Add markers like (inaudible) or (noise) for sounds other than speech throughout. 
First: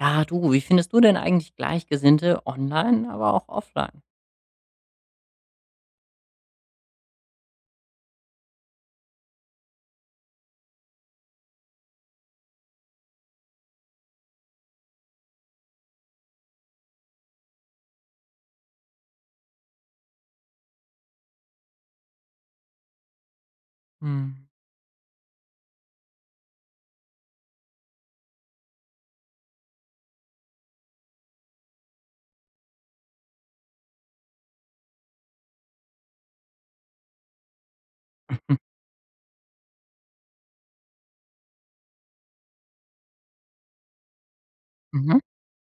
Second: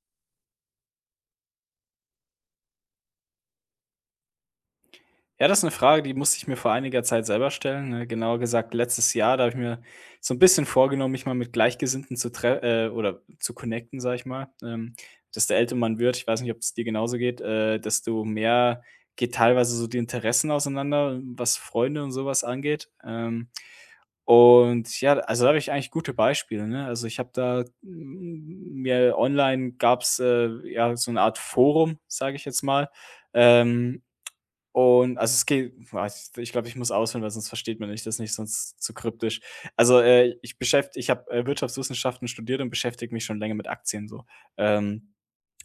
Ja, du, wie findest du denn eigentlich Gleichgesinnte online, aber auch offline? Ja, das ist eine Frage, die musste ich mir vor einiger Zeit selber stellen, ne? Genauer gesagt letztes Jahr, da habe ich mir so ein bisschen vorgenommen, mich mal mit Gleichgesinnten zu tre oder zu connecten, sage ich mal. Dass der älter man wird, ich weiß nicht, ob es dir genauso geht, desto mehr geht teilweise so die Interessen auseinander, was Freunde und sowas angeht. Mhm. Und ja, also, da habe ich eigentlich gute Beispiele, ne? Also, ich habe da m mir online gab's, ja, so eine Art Forum, sage ich jetzt mal, ähm, und also, es geht boah, ich glaube, ich muss ausholen, weil sonst versteht man nicht das nicht, (laughs) sonst zu kryptisch. Also, ich beschäft ich habe, Wirtschaftswissenschaften studiert und beschäftige mich schon länger mit Aktien so. Ähm Mhm.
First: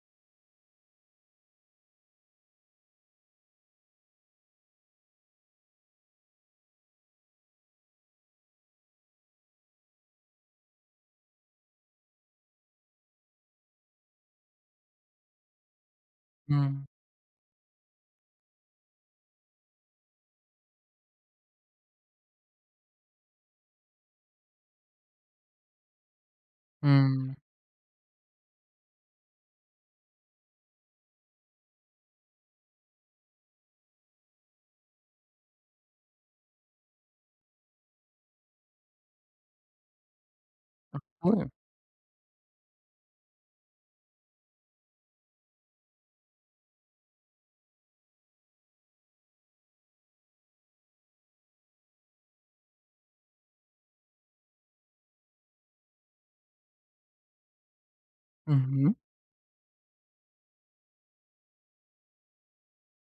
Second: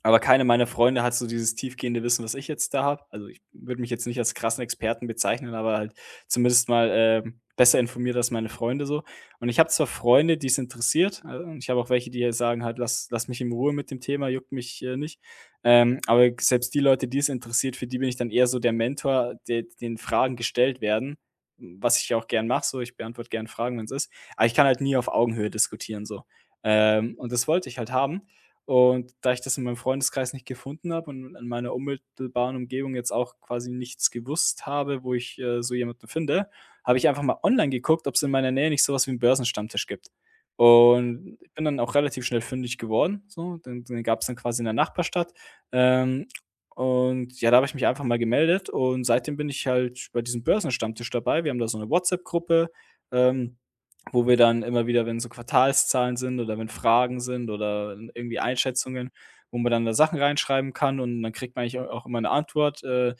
aber keine meiner Freunde hat so dieses tiefgehende Wissen, was ich jetzt da habe. Also, ich würde mich jetzt nicht als krassen Experten bezeichnen, aber halt zumindest mal, besser informiert als meine Freunde so. Und ich habe zwar Freunde, die es interessiert, und ich habe auch welche, die halt sagen halt: „Lass mich in Ruhe mit dem Thema, juckt mich, nicht.“ aber selbst die Mhm. Leute, die es interessiert, für die bin ich dann eher so der Mentor, de den Fragen gestellt werden, was ich ja auch gern mache so. Ich beantworte gern Fragen, wenn es ist. Aber ich kann halt nie auf Augenhöhe diskutieren so. Und Mhm. das wollte ich halt haben. Und da ich das in meinem Freundeskreis nicht gefunden habe und in meiner unmittelbaren Umgebung jetzt auch quasi nichts gewusst habe, wo ich, so jemanden finde, habe ich einfach mal online geguckt, ob es in meiner Nähe nicht sowas wie 'n Börsenstammtisch gibt. Und Cool. ich bin dann auch relativ schnell fündig geworden, so. Den gab es dann quasi in der Nachbarstadt. Ähm, und ja, da habe ich mich einfach mal gemeldet und seitdem bin ich halt bei diesem Börsenstammtisch dabei. Wir haben da so eine WhatsApp-Gruppe, ähm wo wir dann immer wieder, wenn so Quartalszahlen sind oder wenn Fragen sind oder irgendwie Mhm. Einschätzungen, wo man dann da Sachen reinschreiben kann und dann kriegt man eigentlich au auch immer eine Antwort.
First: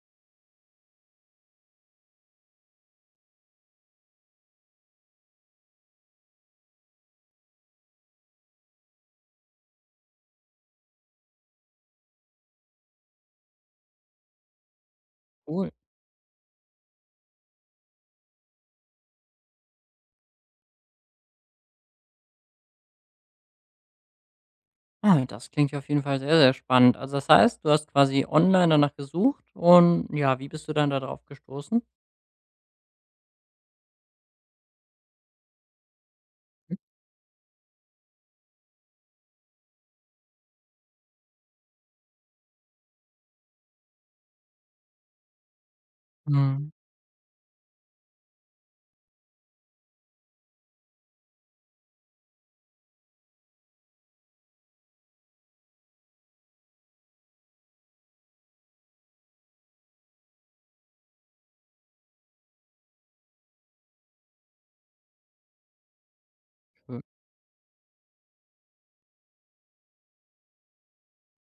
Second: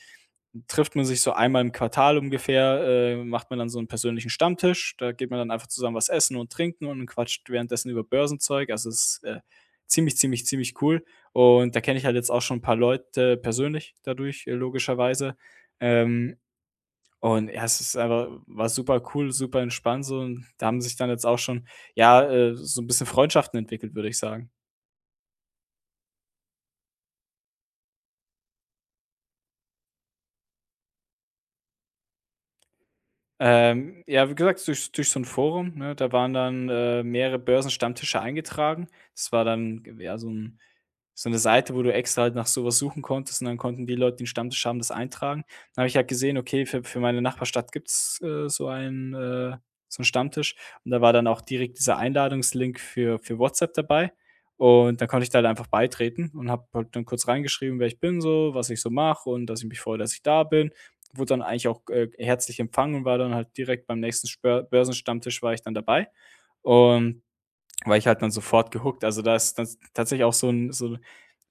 Trifft man sich so einmal im Quartal ungefähr, macht man dann so einen persönlichen Stammtisch. Da geht man dann einfach zusammen was essen und trinken und quatscht währenddessen über Börsenzeug. Also, es ist, ziemlich, ziemlich, ziemlich cool. Und da kenne ich halt jetzt auch schon ein paar Leute persönlich dadurch, logischerweise. Cool. Ähm, und ja, es ist einfach war super cool, super entspannt so und da haben sich dann jetzt auch schon, ja, so ein bisschen Freundschaften entwickelt, würde ich sagen. Ah, das klingt ja auf jeden Fall sehr, sehr spannend. Also das heißt, du hast quasi online danach gesucht und ja, wie bist du dann da drauf gestoßen? Ja, wie gesagt, durch so ein Forum, ne? Da waren dann, mehrere Börsenstammtische eingetragen. Das war dann, ja, so 'ne Seite, wo du extra halt nach sowas suchen konntest und dann konnten die Leute, die 'n Stammtisch haben, das eintragen. Dann habe ich halt gesehen, okay, Mhm. für meine Nachbarstadt gibt's, so einen Stammtisch und da war dann auch direkt dieser Einladungslink für WhatsApp dabei und dann konnte ich da halt einfach beitreten und habe halt dann kurz reingeschrieben, wer ich bin so, was ich so mache und dass ich mich freue, dass ich da bin. Wurde dann eigentlich auch, herzlich empfangen und war dann halt direkt beim nächsten Spör Börsenstammtisch war ich dann dabei. Schön. Und war ich halt dann sofort gehookt. Also, da ist das tatsächlich auch so ein so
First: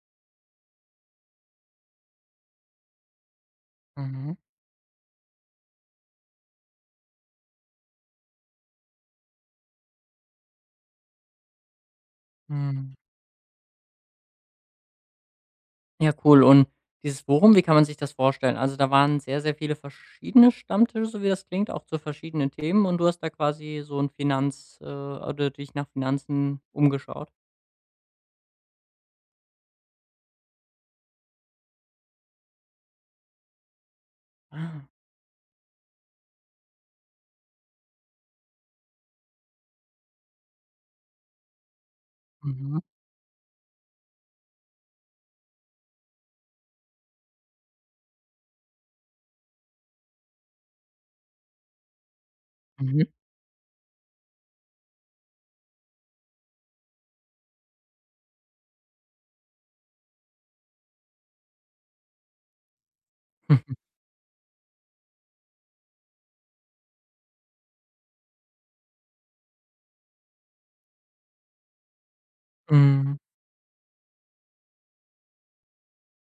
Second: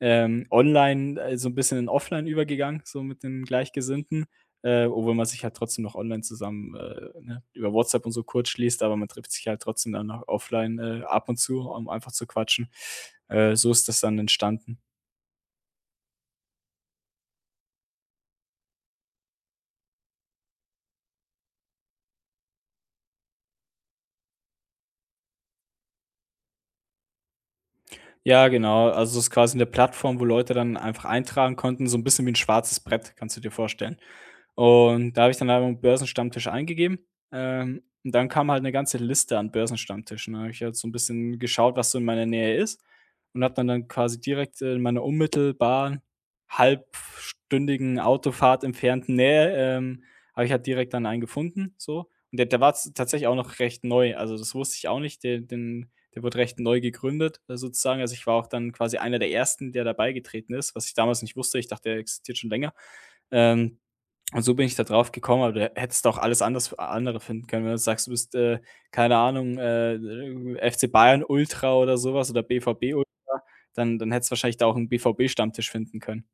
ähm, online so ein bisschen in offline übergegangen, so mit den Gleichgesinnten, Mhm. Obwohl man sich halt trotzdem noch online zusammen, ne, über WhatsApp und so kurz schließt, aber man trifft sich halt trotzdem dann noch offline, ab und zu, um einfach zu quatschen. Mhm. So ist das dann entstanden. Ja, cool. Und dieses Forum, wie kann man sich das vorstellen? Also, da waren sehr, sehr viele verschiedene Stammtische, so wie das klingt, auch zu verschiedenen Themen und du hast da quasi so ein Finanz oder dich nach Finanzen umgeschaut? Ja, genau. Also, es ist quasi eine Plattform, wo Leute dann einfach eintragen konnten, so ein bisschen wie ein schwarzes Brett, kannst du dir vorstellen. Ah, Und da habe ich dann einfach Börsenstammtisch eingegeben, und dann kam halt eine ganze Liste an Börsenstammtischen. Da habe ich halt so ein bisschen geschaut, was so in meiner Nähe ist mhm, und habe dann quasi direkt in meiner unmittelbaren, halbstündigen Autofahrt entfernten Nähe, habe ich halt direkt dann einen gefunden, so. Und der war z mhm, tatsächlich auch noch recht neu. Also, das wusste ich auch nicht. Der wurde recht neu gegründet, sozusagen. Also, ich war auch dann quasi einer der Ersten, der dabei getreten ist, was ich damals nicht wusste. Ich dachte, der existiert schon länger. Ähm (laughs) und so bin ich da drauf gekommen, aber du hättest auch alles anders andere finden können, wenn du sagst, du bist, keine Ahnung, FC Bayern Ultra oder so was oder BVB mhm. Ultra, dann hättest du wahrscheinlich da auch 'n BVB-Stammtisch finden können.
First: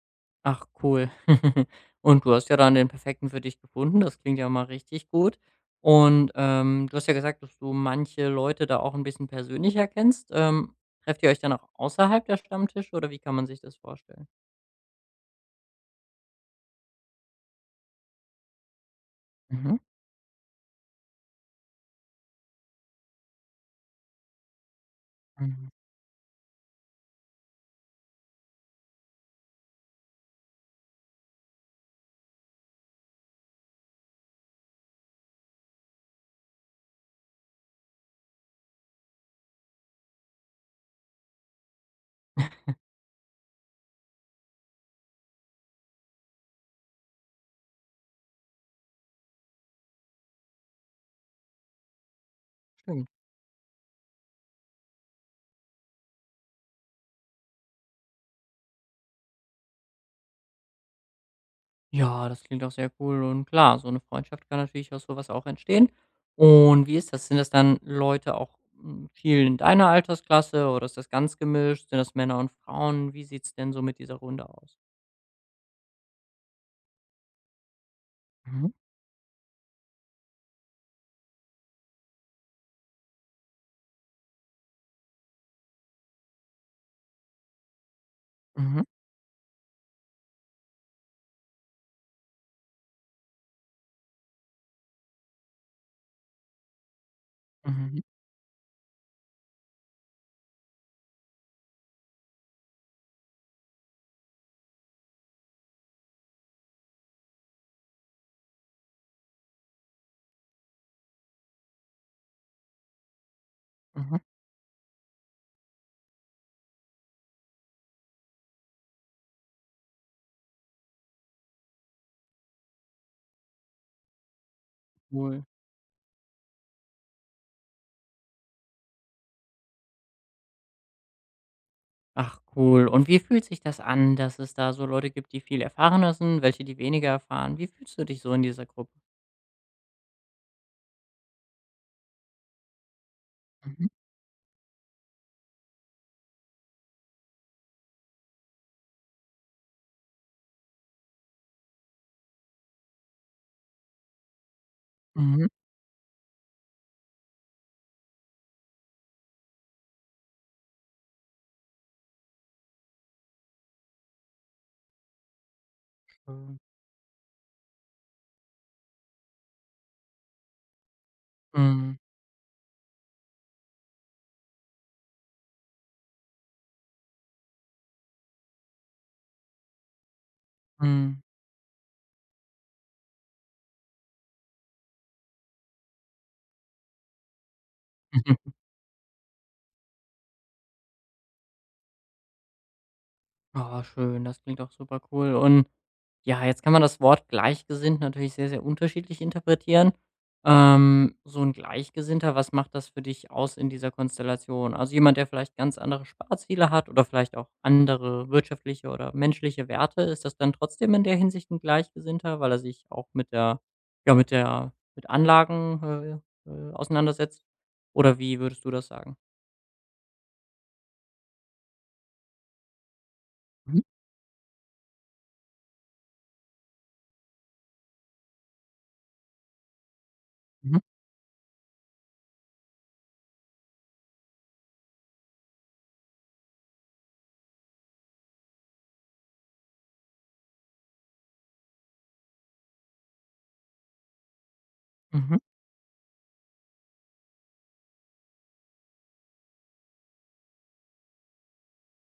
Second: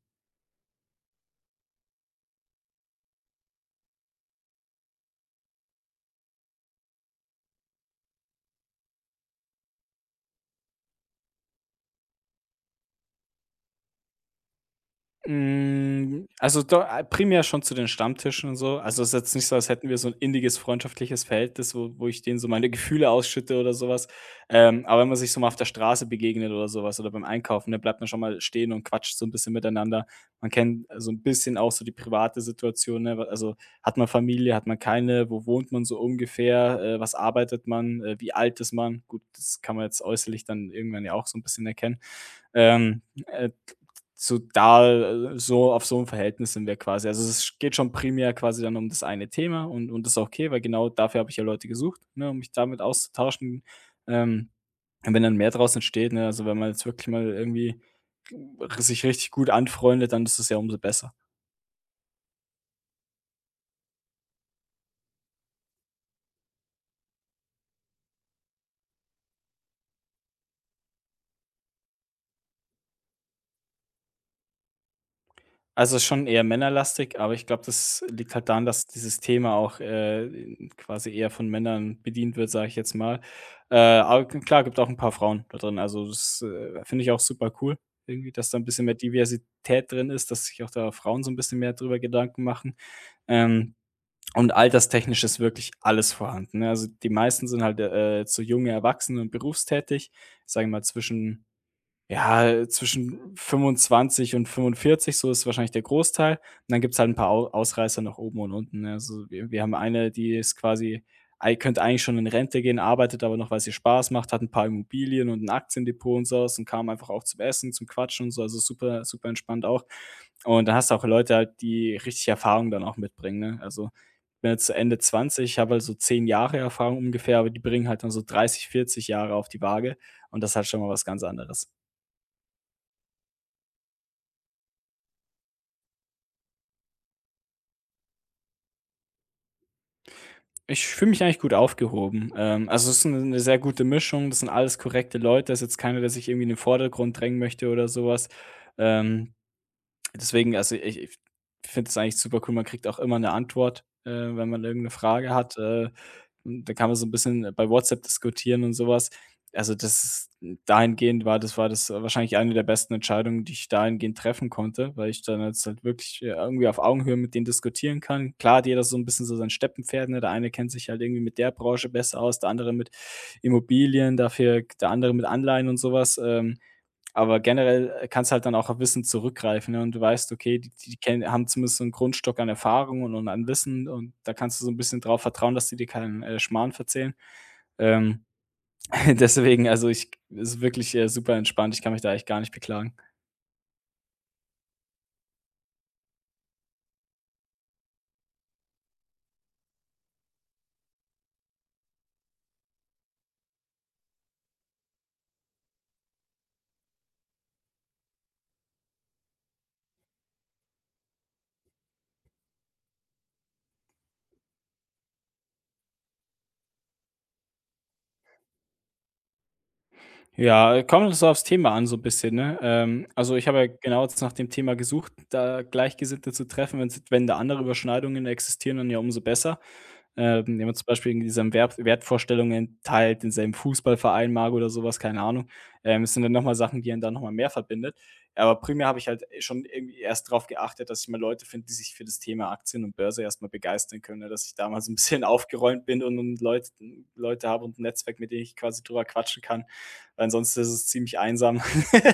Ach, cool. (laughs) Und du hast ja dann den perfekten für dich gefunden. Das klingt ja mal richtig gut. Und, du hast ja gesagt, dass du manche Leute da auch ein bisschen persönlicher kennst. Trefft ihr euch dann auch außerhalb der Stammtische oder wie kann man sich das vorstellen? Hm, also do primär schon zu den Stammtischen und so. Also, es ist jetzt nicht so, als Mhm, hätten wir so ein inniges freundschaftliches Verhältnis, wo ich denen so meine Gefühle ausschütte oder sowas. Aber wenn man sich so mal auf der mhm, Straße begegnet oder sowas oder beim Einkaufen, dann bleibt man schon mal stehen und quatscht so ein bisschen miteinander. Man kennt so ein bisschen auch so die private Situation, ne? W Also, hat man Familie, hat man keine, wo wohnt man so ungefähr, was arbeitet man, wie alt ist man? Gut, das kann man jetzt äußerlich dann irgendwann ja auch so ein bisschen erkennen. Ähm, äh, so da so auf so ein Verhältnis sind wir quasi. Also, es geht schon primär quasi dann um das eine Thema und das ist auch okay, weil genau dafür habe ich ja Leute gesucht, ne, um mich damit schön. auszutauschen. Ähm, und wenn dann mehr draus entsteht, ne, also wenn man jetzt wirklich mal irgendwie r sich richtig gut anfreundet, dann ist es ja umso besser. Ja, das klingt auch sehr cool und klar, so eine Freundschaft kann natürlich aus so was auch entstehen. Und wie ist das? Sind das dann Leute auch, hm, viel in deiner Altersklasse oder ist das ganz gemischt? Sind das Männer und Frauen? Wie sieht's denn so mit dieser Runde aus? Also, schon eher männerlastig, aber ich glaube, das liegt halt daran, Mhm, dass dieses Thema auch, quasi eher von Männern bedient wird, sage ich jetzt mal. Aber k klar, gibt auch ein paar Frauen da drin. Also, das, finde ich auch super cool irgendwie, dass da ein mhm, bisschen mehr Diversität drin ist, dass sich auch da Frauen so ein bisschen mehr drüber Gedanken machen. Ähm, und alterstechnisch ist wirklich alles vorhanden, ne? Also, die meisten sind halt, mhm, jetzt so junge Erwachsene und berufstätig, sagen wir mal zwischen ja, zwischen 25 und 45 so ist wahrscheinlich der Großteil. Und dann gibt's halt 'n paar Au Ausreißer nach oben und unten, ne? Also, wir haben eine, die ist quasi ei könnte eigentlich schon in Rente gehen, arbeitet aber noch, weil's ihr Spaß mhm. macht, hat 'n paar Immobilien und 'n Aktiendepot und so was und kam einfach auch zum Essen, zum Quatschen und so, also super super entspannt auch. Und dann hast du auch Leute halt, die richtig Erfahrung dann auch mitbringen, ne? Also, ich bin jetzt so Ende Cool. zwanzig, habe halt so 10 Jahre Erfahrung ungefähr, aber die bringen halt dann so 30, 40 Jahre auf die Waage und das ist halt schon mal was ganz anderes. Ach, cool. Und wie fühlt sich das an, dass es da so Leute gibt, die viel erfahrener sind, welche, die weniger erfahren? Wie fühlst du dich so in dieser Gruppe? Ich fühle mich eigentlich gut aufgehoben. Also, es ist eine 'ne sehr gute Mhm, Mischung. Das sind alles korrekte Leute. Da ist jetzt keiner, der sich irgendwie in den Vordergrund drängen möchte oder sowas. Ähm, Deswegen, ich finde es eigentlich super cool, man kriegt auch immer eine Antwort, wenn man irgendeine Frage mhm. hat. Und da kann man so ein bisschen bei WhatsApp diskutieren und sowas. Also, das ist dahingehend war das wahrscheinlich eine der besten Entscheidungen, die ich dahingehend treffen konnte, weil ich dann jetzt halt wirklich, Mhm. irgendwie auf Augenhöhe mit denen diskutieren kann. Klar hat jeder so ein bisschen so sein Steppenpferd, ne? Der eine kennt sich halt irgendwie mit der Branche Mhm, besser aus, der andere mit Immobilien, dafür der andere mit Anleihen und sowas. Aber generell kannst halt dann auch auf Wissen zurückgreifen, ne? Und du weißt, okay, die die mhm. kennen haben zumindest so einen Grundstock an Erfahrung und an Wissen und da kannst du so ein bisschen drauf vertrauen, dass die dir keinen, Schmarrn verzählen. Ähm, (laughs) (laughs) deswegen, also, ich ist wirklich, super entspannt. Ich kann mich da echt gar nicht beklagen. Ah, schön, das klingt auch super cool. Und ja, jetzt kann man das Wort gleichgesinnt natürlich sehr, sehr unterschiedlich interpretieren. So ein Gleichgesinnter, was macht das für dich aus in dieser Konstellation? Also jemand, der vielleicht ganz andere Sparziele hat oder vielleicht auch andere wirtschaftliche oder menschliche Werte, ist das dann trotzdem in der Hinsicht ein Gleichgesinnter, weil er sich auch mit der ja, mit Anlagen, auseinandersetzt? Oder wie würdest du das sagen? Ja, kommt so aufs Thema an, so 'n bisschen, ne? Also, ich habe ja Mhm, genau jetzt nach dem Thema gesucht, da Gleichgesinnte zu treffen. Wenn da andere Überschneidungen existieren, dann ja umso besser. Wenn man mhm, zum Beispiel in diesem Wertvorstellungen teilt, denselben Fußballverein mag oder sowas keine Ahnung. Es sind dann noch mal Sachen, die einen da noch mal mehr verbindet. Aber primär habe ich halt schon irgendwie erst drauf geachtet, dass ich mal Leute finde, die sich für das Thema Aktien und Börse erst mal begeistern können, ne? Dass ich damals ein bisschen (laughs) mhm, mhm. aufgeräumt bin und Leute habe und ein Netzwerk, mit dem ich quasi drüber quatschen kann, weil ansonsten ist es ziemlich einsam, (laughs)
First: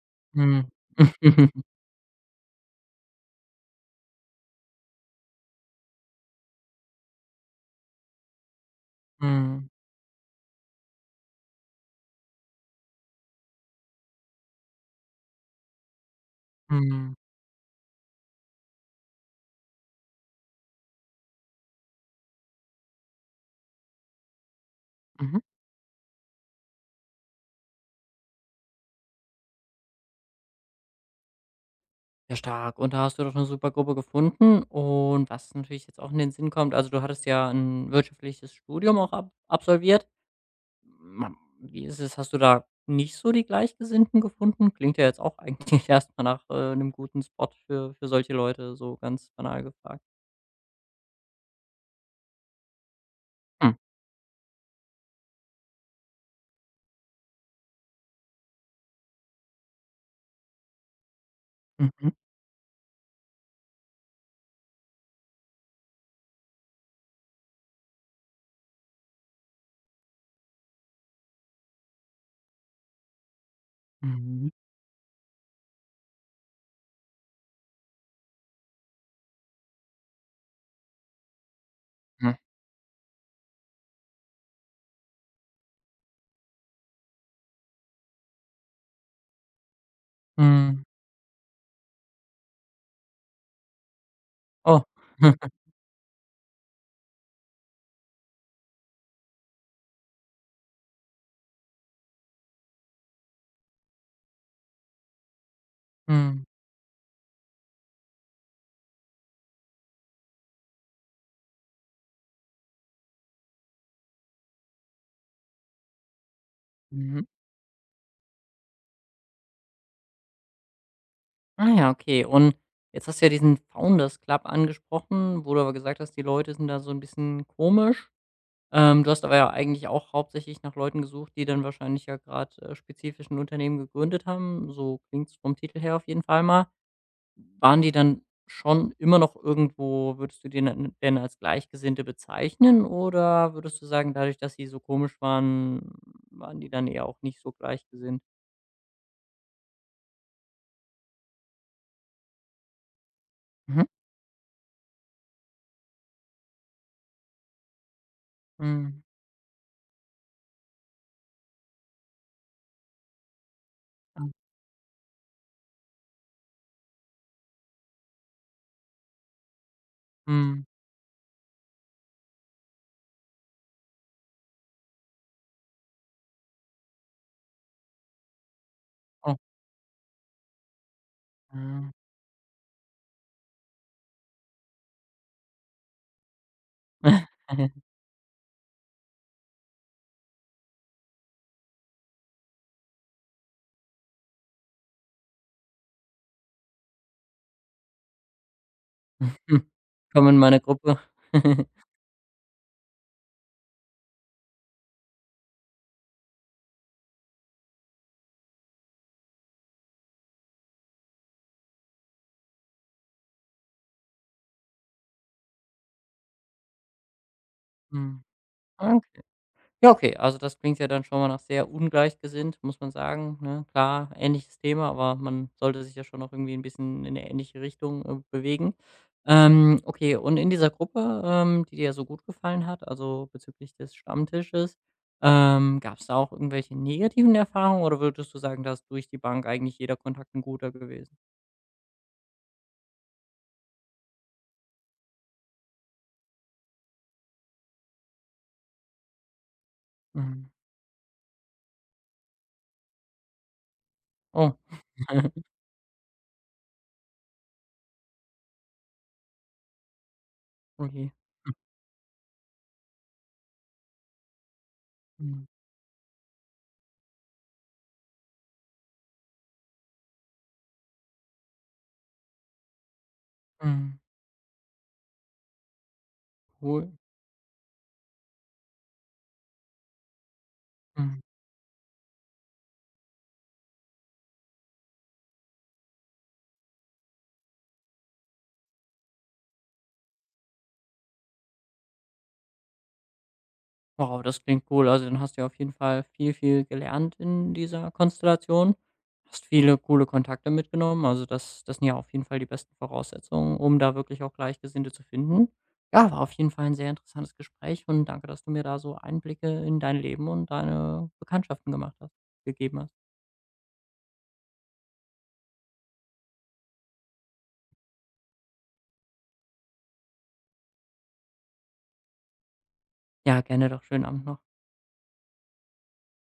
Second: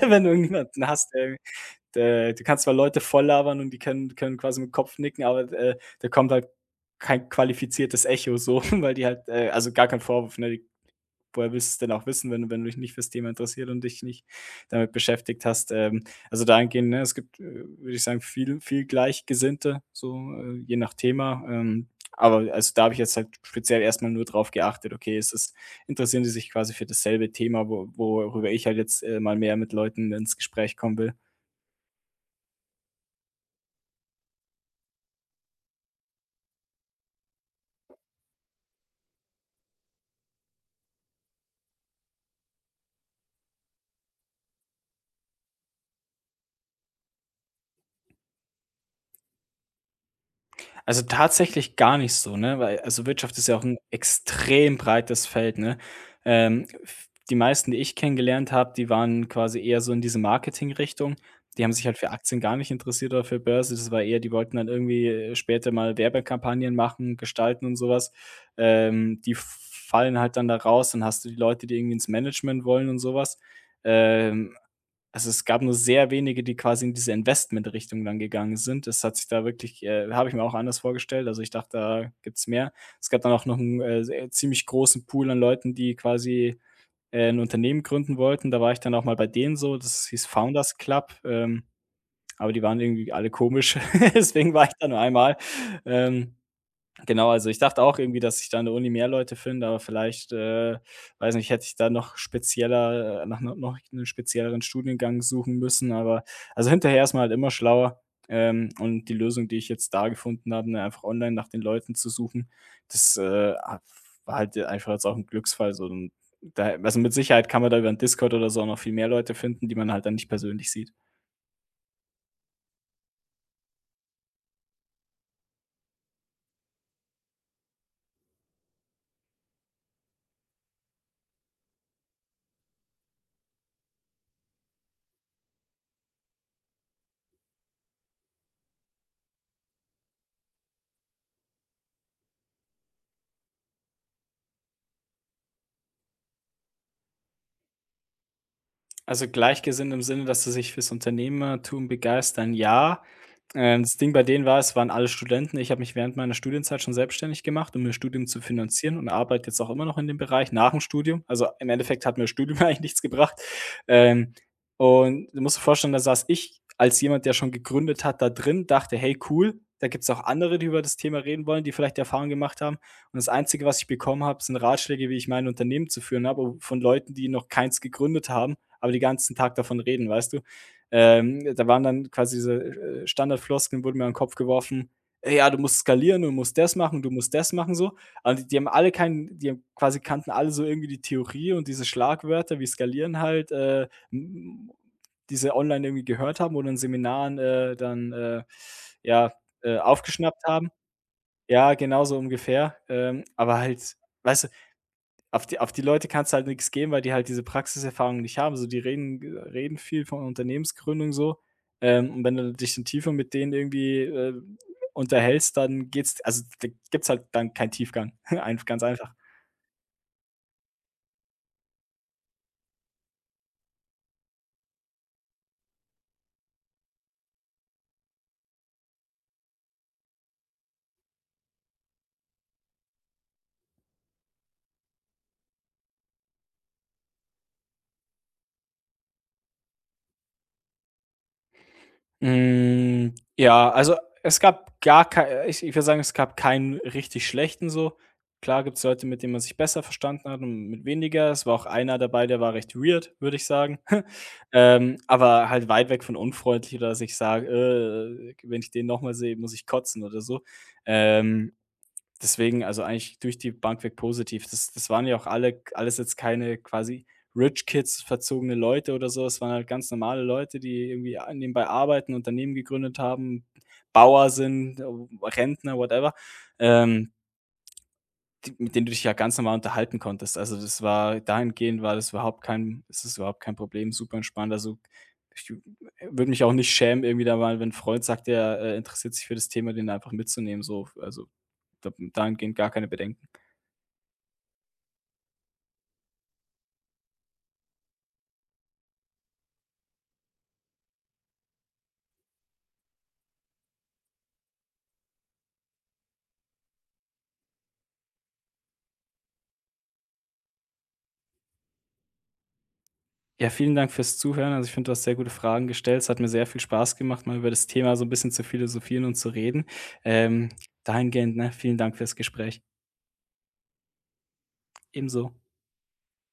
wenn du Mhm. irgendjemanden hast, der (laughs) du kannst zwar Leute volllabern und die können quasi mit'm Kopf nicken, aber, da kommt halt kein qualifiziertes Echo so, (laughs) weil die halt Mhm. also gar kein Vorwurf, ne? Die woher willst du's denn auch wissen, wenn du dich nicht fürs Thema interessiert und dich nicht damit beschäftigt hast? Also dahingehend, ne, es Mhm. gibt, würde ich sagen, viel Gleichgesinnte, so, je nach Thema. Aber also da habe ich jetzt halt speziell erstmal nur drauf geachtet, okay, es Mhm. ist interessieren sie sich quasi für dasselbe Thema, wo worüber ich halt jetzt, mal mehr mit Leuten ins Gespräch kommen will. Ja, stark. Und da hast du doch eine super Gruppe gefunden. Und was natürlich jetzt auch in den Sinn kommt, also, du hattest ja ein wirtschaftliches Studium auch ab absolviert. Ma Wie ist es? Hast du da nicht so die Gleichgesinnten gefunden? Klingt ja jetzt auch eigentlich (laughs) erstmal nach, 'nem guten Spot für solche Leute, so ganz banal gefragt. Also, tatsächlich gar nicht so, ne? Weil also, Wirtschaft ist ja auch Hm. ein extrem breites Feld, ne? V Die meisten, die ich kennengelernt habe, die waren quasi eher so in diese Marketing-Richtung. Die haben sich halt für Mhm. Aktien gar nicht interessiert oder für Börse. Das war eher die wollten dann irgendwie, später mal Werbekampagnen machen, gestalten und sowas. Die fallen halt dann da raus. Dann hast du die Leute, die irgendwie ins Management wollen und sowas. Mhm. Ähm, also, es gab nur sehr wenige, die quasi in diese Investment-Richtung dann gegangen sind. Das hat sich da wirklich habe ich mir auch anders vorgestellt. Also, ich dachte, da Hm. gibt's mehr. Es gab dann auch noch einen sehr ziemlich großen Pool an Leuten, die quasi, 'n Unternehmen gründen wollten. Da war ich dann auch mal bei denen so, das hieß Founders Mhm. Club, aber die waren irgendwie alle komisch, (laughs) deswegen war ich Oh. da nur einmal. (laughs) Ähm, Genau, also ich dachte auch irgendwie, dass ich da an der Uni mehr Leute finde, aber vielleicht, weiß nicht, hätte ich da noch spezieller nach no noch einen spezielleren Studiengang suchen müssen, aber Mhm. also hinterher ist man halt immer schlauer, und die Lösung, die ich jetzt da gefunden habe, ne, einfach online nach den Leuten zu suchen, das, ha war halt einfach jetzt auch ein Glücksfall, so 'n da also mit Mhm. Sicherheit kann man da über 'n Discord oder so auch noch viel mehr Leute finden, die man halt dann nicht persönlich sieht. Ah ja, okay. Und jetzt hast du ja diesen Founders Club angesprochen, wo du aber gesagt hast, die Leute sind da so ein bisschen komisch. Du hast aber ja eigentlich auch hauptsächlich nach Leuten gesucht, die dann wahrscheinlich ja gerade spezifisch 'n Unternehmen gegründet haben. So klingt es vom Titel her auf jeden Fall mal. Waren die dann schon immer noch irgendwo würdest du die denn als Gleichgesinnte bezeichnen oder würdest du sagen, dadurch, dass sie so komisch waren, waren die dann eher auch nicht so gleichgesinnt? Also, gleichgesinnt im Sinne, dass sie sich fürs Unternehmertum begeistern, ja. Mhm. Das Ding bei denen war, es waren alle Studenten. Ich habe mich während meiner Studienzeit schon selbstständig gemacht, um mir Studium zu finanzieren, Mhm. und arbeite jetzt auch immer noch in dem Bereich nach dem Studium. Also, im Endeffekt hat mir das Studium (laughs) eigentlich nichts gebracht. Ah, Ähm, und du musst dir vorstellen, da saß ich als jemand, der schon gegründet hat, da drin, dachte: „Hey, cool, da gibt es auch andere, mhm. die über das Thema reden wollen, die vielleicht die Erfahrung gemacht haben.“ Und das Einzige, was ich bekommen habe, sind Ratschläge, wie ich mein Unternehmen zu führen habe, von Leuten, die noch keins gegründet haben, aber den ganzen Oh, Tag davon reden, weißt du? Da waren mhm. dann quasi diese, Standardfloskeln wurden mir an den Kopf geworfen: „Ey, ja, du musst skalieren, du musst das machen, du musst das machen“, (laughs) so. Aber die die haben alle keinen, die haben quasi kannten alle so irgendwie die Theorie und diese Schlagwörter wie skalieren halt, m die online irgendwie gehört haben oder in Seminaren, dann, ja, Willkommen in aufgeschnappt meiner haben. Gruppe. (laughs) Ja, genauso ungefähr. Aber halt, weißt du, auf die Leute kannst du halt nichts geben, weil die halt diese Praxiserfahrung nicht haben. So, die reden viel von Unternehmensgründung so, und wenn du dich dann tiefer mit denen irgendwie, unterhältst, dann geht's, also, da gibt's halt dann keinen Tiefgang. (laughs) Mhm. Einf Ganz einfach. Ja, okay, also das klingt ja dann schon mal nach sehr ungleichgesinnt, muss man sagen, ne? Klar, ähnliches Thema, aber man sollte sich ja schon noch irgendwie ein bisschen in 'ne ähnliche Richtung, bewegen. Okay, und in dieser Gruppe, die dir ja so gut gefallen hat, also bezüglich des Stammtisches, gab es da auch irgendwelche negativen Erfahrungen oder würdest du sagen, dass durch die Bank eigentlich jeder Kontakt 'n guter gewesen? Hm, ja, also es gab gar kein, ich würde sagen, es gab keinen richtig schlechten so. Klar gibt es Leute, mit denen man sich besser verstanden hat, Mhm. und mit weniger. Es war auch einer dabei, der war recht weird, würde ich sagen. (laughs) Oh. Aber (laughs) halt weit weg von unfreundlich oder dass ich sage: wenn ich den noch mal sehe, muss ich kotzen“ oder so. Okay. Mhm. Ähm, Deswegen, also eigentlich durch die Bank weg positiv. Das waren ja auch Mhm. Alles jetzt keine quasi Rich Kids, verzogene Leute oder so. Es waren halt ganz normale Leute, die irgendwie a nebenbei arbeiten, Unternehmen gegründet haben, Mhm. Bauer sind, Rentner, whatever. Cool. Ähm Die, mit denen du dich ja ganz normal unterhalten konntest. Also, das war Mhm. dahingehend, war das überhaupt kein ist das überhaupt kein Problem, super entspannt. Also, ich würde mich auch nicht schämen, irgendwie da mal, wenn 'n Freund sagt, der, interessiert sich für das Thema, den einfach mitzunehmen, so. Also, da dahingehend gar keine Bedenken. Wow, das klingt cool. Also, dann hast du ja auf jeden Fall viel, viel gelernt in dieser Konstellation. Hast viele coole Kontakte mitgenommen. Also, das sind ja auf jeden Fall die besten Voraussetzungen, um da wirklich auch Gleichgesinnte zu finden. Ja, war auf jeden Fall ein sehr interessantes Gespräch und danke, dass du mir da so Einblicke in dein Leben und deine Bekanntschaften gemacht hast gegeben hast. Ja, vielen Dank fürs Zuhören. Also, ich finde, du hast sehr gute Fragen gestellt. Es hat mir sehr viel Spaß gemacht, mal über das Thema so ein bisschen zu philosophieren und zu reden. Ähm, dahingehend, ne, vielen Dank fürs Gespräch. Ja, gerne doch. Schönen Abend noch. Ebenso.